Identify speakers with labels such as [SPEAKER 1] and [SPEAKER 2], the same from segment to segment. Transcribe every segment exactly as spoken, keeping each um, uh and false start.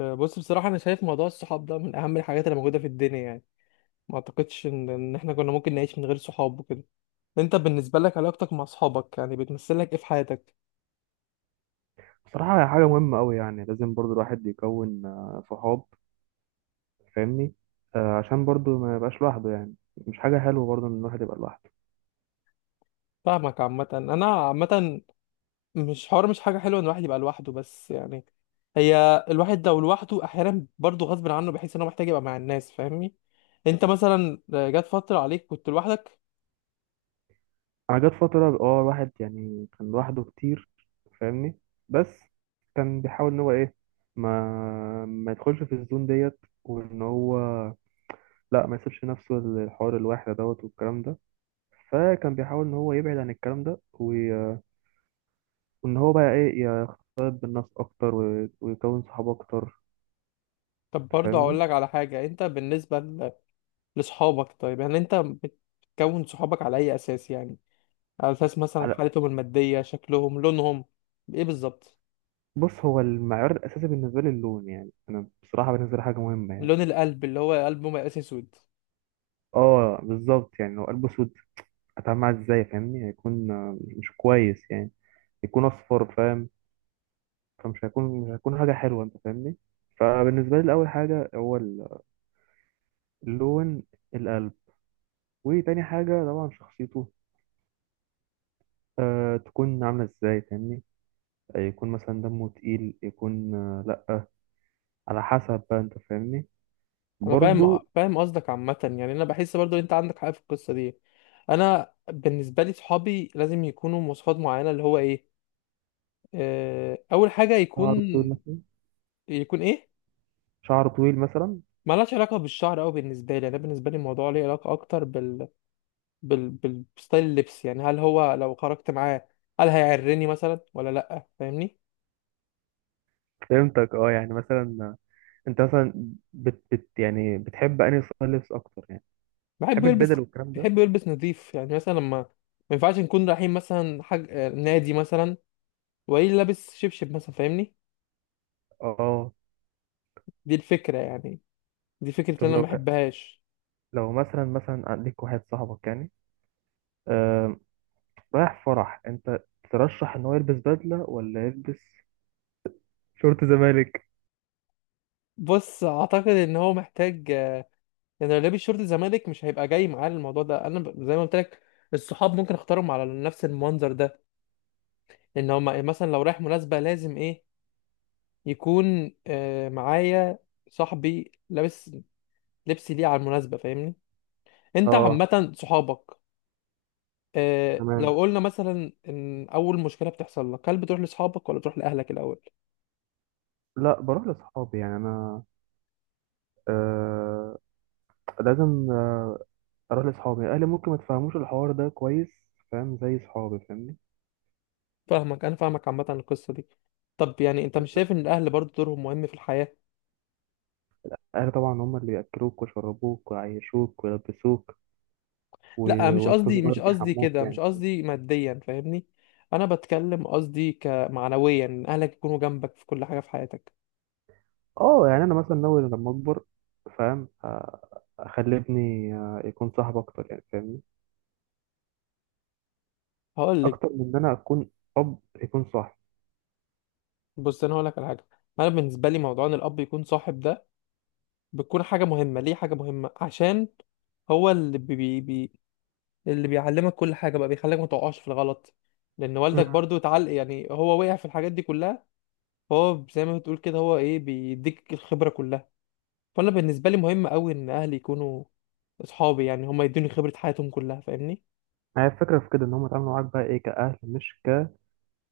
[SPEAKER 1] آه، بص بصراحة أنا شايف موضوع الصحاب ده من أهم الحاجات اللي موجودة في الدنيا. يعني ما أعتقدش إن إن إحنا كنا ممكن نعيش من غير صحاب وكده. أنت بالنسبة لك علاقتك مع صحابك يعني بتمثل لك إيه في حياتك؟
[SPEAKER 2] بصراحة هي حاجة مهمة أوي، يعني لازم برضو الواحد يكون آه، صحاب. فاهمني؟ آه، عشان برضو ما يبقاش لوحده، يعني مش حاجة حلوة برضو إن الواحد يبقى لوحده.
[SPEAKER 1] فاهمك. عامة أنا عامة مش حوار، مش حاجة حلوة إن الواحد يبقى لوحده، بس يعني هي الواحد لو لوحده أحيانا برضه غصب عنه، بحيث إن هو محتاج يبقى مع الناس، فاهمني؟ أنت مثلا آه، جات فترة عليك كنت لوحدك؟
[SPEAKER 2] أنا جت فترة اه الواحد يعني كان لوحده كتير. فاهمني؟ بس كان بيحاول إن هو إيه، ما ما يدخلش في الزون ديت، وإن هو لا، ما يسيبش نفسه الحوار الواحد دوت والكلام ده. فكان بيحاول إن هو يبعد عن الكلام ده وي- وإن هو بقى إيه، يختلط بالناس أكتر وي- ويكون صحاب أكتر.
[SPEAKER 1] طب برضه هقول
[SPEAKER 2] تفهمني؟
[SPEAKER 1] لك على حاجة. أنت بالنسبة ل- لصحابك، طيب يعني أنت بتكون صحابك على أي أساس يعني؟ على اساس مثلا حالتهم الماديه، شكلهم، لونهم، ايه بالظبط؟
[SPEAKER 2] بص، هو المعيار الاساسي بالنسبه لي اللون، يعني انا بصراحه بالنسبه لي حاجه مهمه يعني.
[SPEAKER 1] لون القلب، اللي هو قلبه مقاس اسود.
[SPEAKER 2] اه بالظبط، يعني لو قلبه اسود، هتعامل معاه ازاي؟ فاهمني؟ هيكون آه، مش كويس يعني. يكون اصفر، فاهم؟ فمش هيكون، مش هيكون حاجه حلوه، انت فاهمني؟ فبالنسبه لي اول حاجه هو ال- اللون، القلب. وتاني حاجه طبعا شخصيته، آه تكون عامله ازاي، فاهمني؟ آه، يكون مثلا دمه تقيل، يكون آه لا، على حسب بقى، انت فاهمني؟
[SPEAKER 1] انا فاهم
[SPEAKER 2] برضو.
[SPEAKER 1] فاهم قصدك عامه، يعني انا بحس برضو ان انت عندك حق في القصه دي. انا بالنسبه لي صحابي لازم يكونوا مواصفات معينه، اللي هو ايه، آه، اول حاجه يكون.
[SPEAKER 2] شعر طويل مثلا.
[SPEAKER 1] يكون ايه؟
[SPEAKER 2] شعر طويل مثلا.
[SPEAKER 1] ملهاش علاقه بالشعر أوي بالنسبه لي، انا بالنسبه لي الموضوع ليه علاقه اكتر بال بال بالستايل، اللبس، يعني هل هو لو خرجت معاه هل هيعرني مثلا ولا لا، فاهمني.
[SPEAKER 2] فهمتك، اه يعني مثلا انت مثلا بت, بت يعني بتحب انهي ستايل لبس اكتر يعني؟
[SPEAKER 1] بحب
[SPEAKER 2] بتحب
[SPEAKER 1] يلبس
[SPEAKER 2] البدل والكلام ده؟
[SPEAKER 1] بحب يلبس نظيف، يعني مثلا لما ما ينفعش نكون رايحين مثلا حاج... آه، نادي مثلا وقايل لابس شبشب مثلا، فاهمني.
[SPEAKER 2] اه.
[SPEAKER 1] دي الفكرة يعني، دي فكرة
[SPEAKER 2] طب
[SPEAKER 1] اللي انا ما
[SPEAKER 2] لو ك...،
[SPEAKER 1] بحبهاش.
[SPEAKER 2] لو مثلا مثلا عندك واحد صاحبك يعني، آه...، رايح فرح انت، ترشح ان هو يلبس بدله، ولا يلبس شورت زمالك؟
[SPEAKER 1] بص اعتقد ان هو محتاج، آه، يعني لو لابس شورت الزمالك مش هيبقى جاي معاه. الموضوع ده انا ب- زي ما قلت لك، الصحاب ممكن اختارهم على نفس المنظر ده. ان هو مثلا لو رايح مناسبة لازم ايه، يكون آه، معايا صاحبي لابس، لبس ليه على المناسبة، فاهمني. انت
[SPEAKER 2] اه
[SPEAKER 1] عامة صحابك، آه،
[SPEAKER 2] تمام.
[SPEAKER 1] لو قلنا مثلا ان اول مشكله بتحصل لك هل بتروح لاصحابك ولا بتروح لاهلك الاول؟
[SPEAKER 2] لا، بروح لاصحابي يعني. انا آه لازم اروح لاصحابي. اهلي ممكن ما تفهموش الحوار ده كويس، فاهم؟ زي صحابي، فاهمني؟
[SPEAKER 1] فاهمك، انا فاهمك عامه القصه دي. طب يعني انت مش شايف ان الاهل برضه دورهم مهم في الحياه؟
[SPEAKER 2] اهلي طبعا هم اللي بياكلوك ويشربوك ويعيشوك ويلبسوك و...،
[SPEAKER 1] لا مش
[SPEAKER 2] وانت
[SPEAKER 1] قصدي
[SPEAKER 2] صغير
[SPEAKER 1] مش قصدي
[SPEAKER 2] بيحموك،
[SPEAKER 1] كده، مش
[SPEAKER 2] يعني فاهم؟
[SPEAKER 1] قصدي ماديا، فاهمني. انا بتكلم، قصدي كمعنويا ان اهلك يكونوا جنبك في كل حاجه في حياتك.
[SPEAKER 2] اه يعني انا مثلا ناوي لما اكبر فاهم، آه، اخلي ابني آه، يكون صاحب اكتر يعني، فاهمني؟
[SPEAKER 1] هقول لك.
[SPEAKER 2] اكتر من ان انا اكون اب، يكون صاحب.
[SPEAKER 1] بص انا هقول لك على حاجه. انا بالنسبه لي موضوع ان الاب يكون صاحب ده، بتكون حاجه مهمه. ليه حاجه مهمه؟ عشان هو اللي بي بي اللي بيعلمك كل حاجه بقى، بيخليك ما تقعش في الغلط. لان
[SPEAKER 2] مم.
[SPEAKER 1] والدك برضو اتعلق، يعني هو وقع في الحاجات دي كلها. فهو زي ما بتقول كده، هو ايه، بيديك الخبره كلها. فانا بالنسبه لي مهم قوي ان اهلي يكونوا اصحابي، يعني هم يدوني خبره حياتهم كلها، فاهمني.
[SPEAKER 2] هي الفكرة في كده، ان هم يتعاملوا معاك بقى ايه، كأهل مش ك،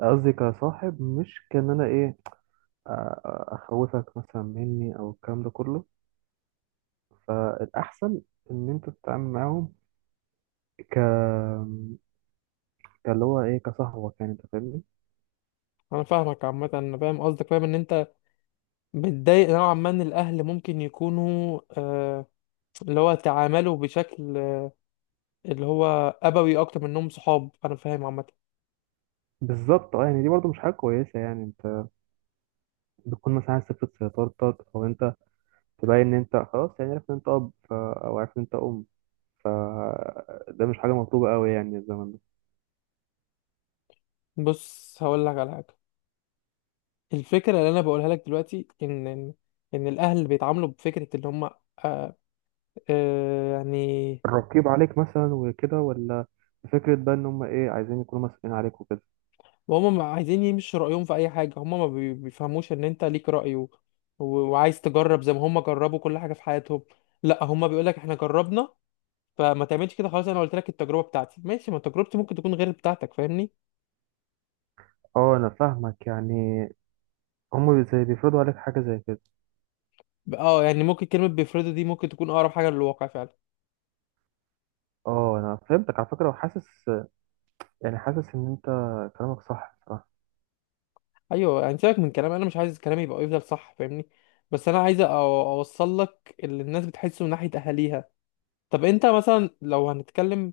[SPEAKER 2] قصدي كصاحب مش كان انا ايه، أ- أ- اخوفك مثلا مني او الكلام ده كله. فالاحسن ان انت تتعامل معاهم ك، كاللي هو ايه، كصاحبك يعني، انت فاهمني؟
[SPEAKER 1] انا فاهمك عامه، انا فاهم قصدك، فاهم ان انت متضايق نوعا ما ان الاهل ممكن يكونوا آه، اللي هو تعاملوا بشكل، اللي هو ابوي اكتر منهم صحاب، انا فاهم عامه.
[SPEAKER 2] بالظبط اه، يعني دي برضو مش حاجة كويسة يعني، بتكون مثلا عايز تفرض سيطرتك، او انت تبين ان انت خلاص يعني عرفت ان انت اب ف...، او عرفت ان انت ام ف، ده مش حاجه مطلوبه قوي يعني الزمن ده.
[SPEAKER 1] بص هقول لك على حاجه. الفكرة اللي أنا بقولها لك دلوقتي إن إن إن الأهل بيتعاملوا بفكرة إن هم، آه آه يعني،
[SPEAKER 2] الرقيب عليك مثلا وكده، ولا فكره بقى ان هم ايه، عايزين يكونوا مسؤولين عليك وكده.
[SPEAKER 1] وهم عايزين يمشوا رأيهم في أي حاجة. هم ما بي- بيفهموش إن أنت ليك رأي و- و- وعايز تجرب زي ما هم جربوا كل حاجة في حياتهم. لا هم بيقولك إحنا جربنا فما تعملش كده، خلاص أنا قلت لك، التجربة بتاعتي ماشي، ما تجربتي ممكن تكون غير بتاعتك، فاهمني.
[SPEAKER 2] اه انا فاهمك، يعني هم بي- زي بيفرضوا عليك حاجه زي كده.
[SPEAKER 1] ب- اه يعني ممكن كلمة بيفرضوا دي ممكن تكون أقرب حاجة للواقع فعلا.
[SPEAKER 2] اه انا فهمتك على فكره، وحاسس يعني، حاسس ان انت كلامك صح بصراحه.
[SPEAKER 1] ايوه يعني سيبك من كلام، انا مش عايز كلامي يبقى يفضل صح، فاهمني. بس انا عايز أو- اوصل لك اللي الناس بتحسه من ناحيه اهاليها. طب انت مثلا لو هنتكلم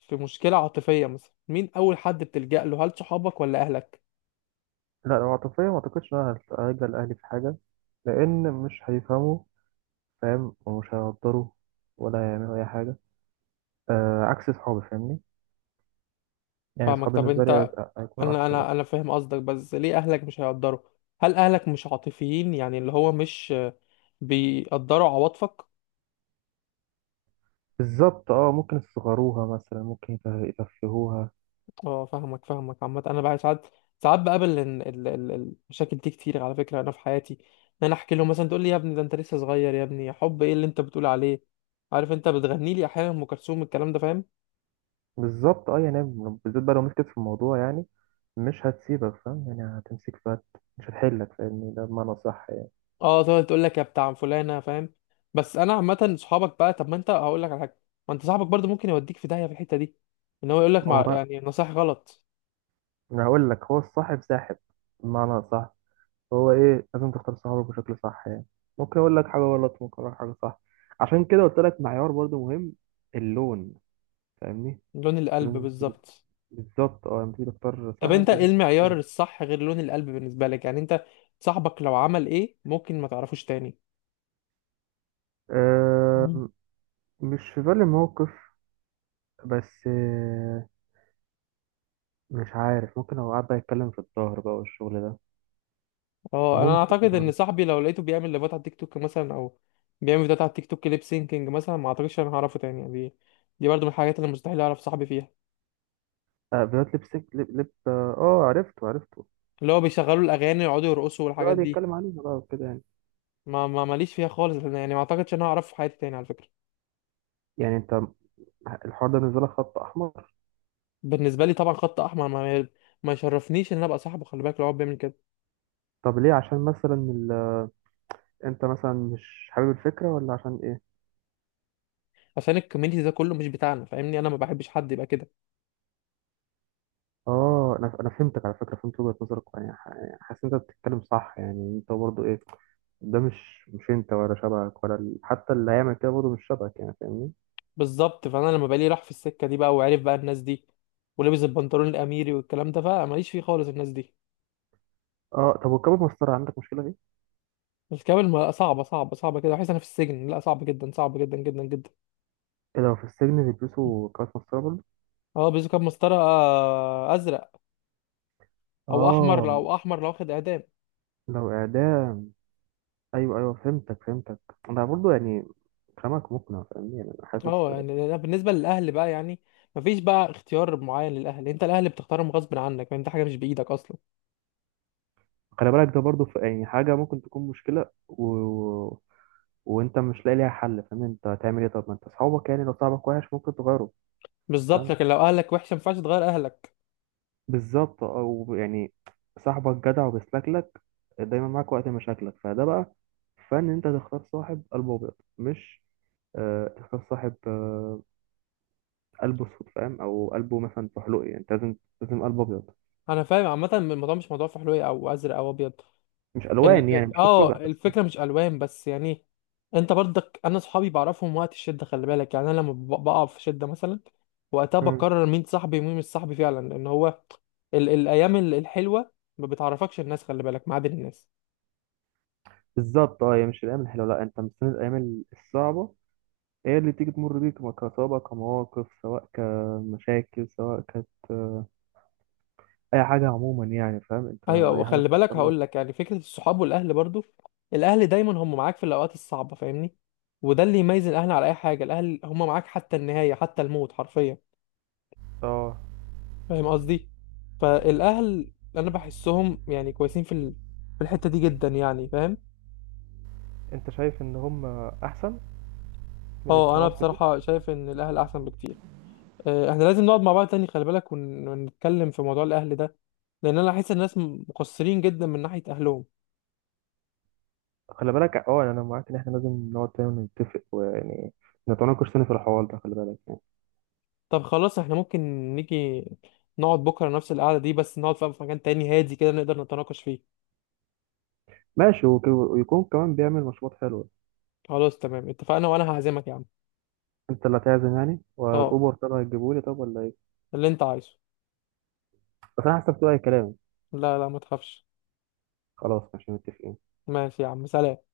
[SPEAKER 1] في مشكله عاطفيه مثلا، مين اول حد بتلجأ له، هل صحابك ولا اهلك؟
[SPEAKER 2] لا، لو عاطفيه ما اعتقدش ان انا هرجع لاهلي في حاجه، لان مش هيفهموا، فاهم؟ ومش هيقدروا، ولا هيعملوا اي حاجه. آه عكس صحابي، فاهمني؟ يعني
[SPEAKER 1] فاهمك.
[SPEAKER 2] صحابي
[SPEAKER 1] طب
[SPEAKER 2] بالنسبة لي
[SPEAKER 1] انت،
[SPEAKER 2] هيك- هيكونوا
[SPEAKER 1] انا
[SPEAKER 2] أحسن
[SPEAKER 1] انا
[SPEAKER 2] يعني.
[SPEAKER 1] انا فاهم قصدك، بس ليه اهلك مش هيقدروا؟ هل اهلك مش عاطفيين، يعني اللي هو مش بيقدروا عواطفك؟
[SPEAKER 2] بالظبط اه، ممكن يصغروها مثلا، ممكن يته- يتفهوها.
[SPEAKER 1] اه فاهمك، فاهمك عامة. انا بقى ساعات ساعات بقابل إن ال- ال- المشاكل دي كتير على فكرة. انا في حياتي ان انا احكي لهم مثلا تقول لي يا ابني ده انت لسه صغير، يا ابني حب ايه اللي انت بتقول عليه، عارف، انت بتغني لي احيانا ام كلثوم الكلام ده، فاهم.
[SPEAKER 2] بالظبط اه يعني، بالذات بقى لو مسكت في الموضوع يعني، مش هتسيبك فاهم يعني، هتمسك فات، مش هتحلك، فاهمني؟ ده بمعنى صح يعني.
[SPEAKER 1] اه تقعد تقول لك يا بتاع فلانة، فاهم. بس انا عامة صحابك بقى، طب ما انت هقول لك على حاجة، ما انت صاحبك برضو ممكن يوديك في داهية في الحتة دي، ان هو يقول لك
[SPEAKER 2] ما هو
[SPEAKER 1] مع يعني
[SPEAKER 2] بقى،
[SPEAKER 1] نصايح غلط.
[SPEAKER 2] أنا هقول لك، هو الصاحب ساحب، بمعنى صح، هو إيه، لازم تختار صحابك بشكل صح يعني. ممكن أقول لك حاجة غلط، ممكن أقول لك حاجة صح، عشان كده قلت لك معيار برضو مهم، اللون، فاهمني؟
[SPEAKER 1] لون القلب بالظبط.
[SPEAKER 2] بالظبط اه، لما تيجي تختار
[SPEAKER 1] طب
[SPEAKER 2] صاحب
[SPEAKER 1] انت ايه
[SPEAKER 2] لازم
[SPEAKER 1] المعيار
[SPEAKER 2] تكون
[SPEAKER 1] الصح غير لون القلب بالنسبة لك؟ يعني انت صاحبك لو عمل ايه ممكن ما تعرفوش تاني؟ مم.
[SPEAKER 2] آه. مش في بالي موقف، بس آه مش عارف، ممكن لو قعد بقى يتكلم في الظهر بقى والشغل ده.
[SPEAKER 1] اه انا
[SPEAKER 2] ممكن
[SPEAKER 1] اعتقد
[SPEAKER 2] ما
[SPEAKER 1] ان
[SPEAKER 2] اعرفش.
[SPEAKER 1] صاحبي لو لقيته بيعمل لايفات على التيك توك مثلا، او بيعمل فيديوهات على التيك توك ليب سينكينج مثلا، ما اعتقدش انا هعرفه تاني. يعني دي دي برضه من الحاجات اللي مستحيل اعرف صاحبي فيها،
[SPEAKER 2] آه بيوت لبسك لب لب اه، آه، عرفته عرفته،
[SPEAKER 1] اللي هو بيشغلوا الاغاني ويقعدوا يرقصوا والحاجات
[SPEAKER 2] قعد
[SPEAKER 1] دي.
[SPEAKER 2] يتكلم عليها بقى وكده يعني.
[SPEAKER 1] ما ما ماليش فيها خالص، لأن يعني ما اعتقدش ان انا هعرفه في حياتي تاني على فكره.
[SPEAKER 2] يعني انت الحوار ده بالنسبة لك خط احمر؟
[SPEAKER 1] بالنسبه لي طبعا خط احمر، ما ما يشرفنيش ان انا ابقى صاحبه، خلي بالك لو هو بيعمل كده.
[SPEAKER 2] طب ليه، عشان مثلا ال...، انت مثلا مش حابب الفكرة، ولا عشان ايه؟
[SPEAKER 1] عشان الكوميونتي ده كله مش بتاعنا، فاهمني، انا ما بحبش حد يبقى كده.
[SPEAKER 2] اه، انا انا فهمتك على فكرة، فهمت وجهة نظرك يعني، ح- يعني حاسس ان انت بتتكلم صح يعني، انت برضه ايه، ده مش مش انت، ولا شبهك، ولا ال...، حتى اللي هيعمل كده برضه مش شبهك يعني، فاهمني؟
[SPEAKER 1] بالظبط، فانا لما بقى لي راح في السكه دي بقى وعرف بقى الناس دي، ولبس البنطلون الاميري والكلام ده بقى، ماليش فيه خالص الناس دي.
[SPEAKER 2] اه طب، وكباب مسطرة عندك مشكلة فيه؟
[SPEAKER 1] الكابل ما- صعبة، صعبة، صعبة كده، بحس انا في السجن، لا صعب جدا، صعب جدا جدا جدا.
[SPEAKER 2] إيه، لو في السجن بيلبسوا كباب مسطرة برضه؟
[SPEAKER 1] اه بيزو كان مسطرة، آه، ازرق، او احمر،
[SPEAKER 2] اه
[SPEAKER 1] لو احمر لو واخد اعدام.
[SPEAKER 2] لو إعدام. أيوه أيوه، فهمتك فهمتك. أنا برضه يعني كلامك مقنع، فاهمني؟ يعني أنا حاسس.
[SPEAKER 1] اه يعني أنا بالنسبة للاهل بقى، يعني مفيش بقى اختيار معين للاهل، انت الاهل بتختارهم غصب عنك، يعني انت حاجة مش بايدك اصلا.
[SPEAKER 2] خلي بالك، ده برضه ف- يعني حاجة ممكن تكون مشكلة و...، وأنت مش لاقي ليها حل، فاهمني؟ أنت هتعمل إيه؟ طب ما أنت أصحابك يعني، لو صاحبك وحش ممكن تغيره.
[SPEAKER 1] بالظبط،
[SPEAKER 2] فاهم.
[SPEAKER 1] لكن لو اهلك وحشة ما ينفعش تغير اهلك.
[SPEAKER 2] بالظبط، او يعني صاحبك جدع وبيسلكلك، دايما معاك وقت مشاكلك، فده بقى فن، انت تختار صاحب قلبه ابيض، مش آه تختار صاحب آه قلبه اسود، فاهم؟ او قلبه مثلا فحلوقي، يعني انت لازم، لازم قلبه ابيض.
[SPEAKER 1] انا فاهم عامة، الموضوع مش موضوع فحلوية او ازرق او ابيض،
[SPEAKER 2] مش الوان
[SPEAKER 1] ال...
[SPEAKER 2] يعني،
[SPEAKER 1] ال-
[SPEAKER 2] مش
[SPEAKER 1] اه
[SPEAKER 2] قزقزه بس.
[SPEAKER 1] الفكره مش الوان بس يعني. انت برضك، انا صحابي بعرفهم وقت الشده، خلي بالك، يعني انا لما ب- بقع في شده مثلا وقتها
[SPEAKER 2] مم.
[SPEAKER 1] بقرر مين صاحبي ومين مش صاحبي فعلا، لان هو ال... الايام ال- الحلوه ما بتعرفكش الناس، خلي بالك، ما عدا الناس.
[SPEAKER 2] بالظبط اه، هي مش الايام الحلوه، لا، انت مستني الايام الصعبه، هي اللي تيجي تمر بيك، كصعوبة، كمواقف، سواء كمشاكل، سواء كانت آه، اي حاجه عموما يعني، فاهم؟ انت
[SPEAKER 1] ايوه،
[SPEAKER 2] اي حاجه
[SPEAKER 1] وخلي بالك
[SPEAKER 2] بتحصل لك.
[SPEAKER 1] هقول لك يعني فكره الصحاب والاهل برضو، الاهل دايما هم معاك في الاوقات الصعبه، فاهمني. وده اللي يميز الاهل على اي حاجه، الاهل هم معاك حتى النهايه، حتى الموت حرفيا،
[SPEAKER 2] اه.
[SPEAKER 1] فاهم قصدي. فالاهل انا بحسهم يعني كويسين في ال... في الحته دي جدا يعني، فاهم.
[SPEAKER 2] أنت شايف إن هم أحسن من
[SPEAKER 1] اه انا
[SPEAKER 2] الصحافة دي؟
[SPEAKER 1] بصراحه شايف ان الاهل احسن بكتير. آه، احنا لازم نقعد مع بعض تاني خلي بالك ون... ونتكلم في موضوع الاهل ده، لان انا احس الناس مقصرين جدا من ناحيه اهلهم.
[SPEAKER 2] خلي بالك أه، يعني أنا معاك إن إحنا لازم نقعد تاني نتفق، ويعني نتناقش تاني في الحوار ده، خلي بالك.
[SPEAKER 1] طب خلاص، احنا ممكن نيجي نقعد بكره نفس القعده دي، بس نقعد في مكان تاني هادي كده نقدر نتناقش فيه.
[SPEAKER 2] ماشي، وك- ويكون كمان بيعمل مشروبات حلوة.
[SPEAKER 1] خلاص تمام اتفقنا، وانا هعزمك يا عم.
[SPEAKER 2] أنت اللي هتعزم يعني،
[SPEAKER 1] اه
[SPEAKER 2] والأوبر تبع هتجيبهولي، طب ولا إيه؟
[SPEAKER 1] اللي انت عايزه.
[SPEAKER 2] بس أنا حسبته أي كلام.
[SPEAKER 1] لا لا ما تخافش.
[SPEAKER 2] خلاص مش متفقين.
[SPEAKER 1] ماشي يا عم، سلام.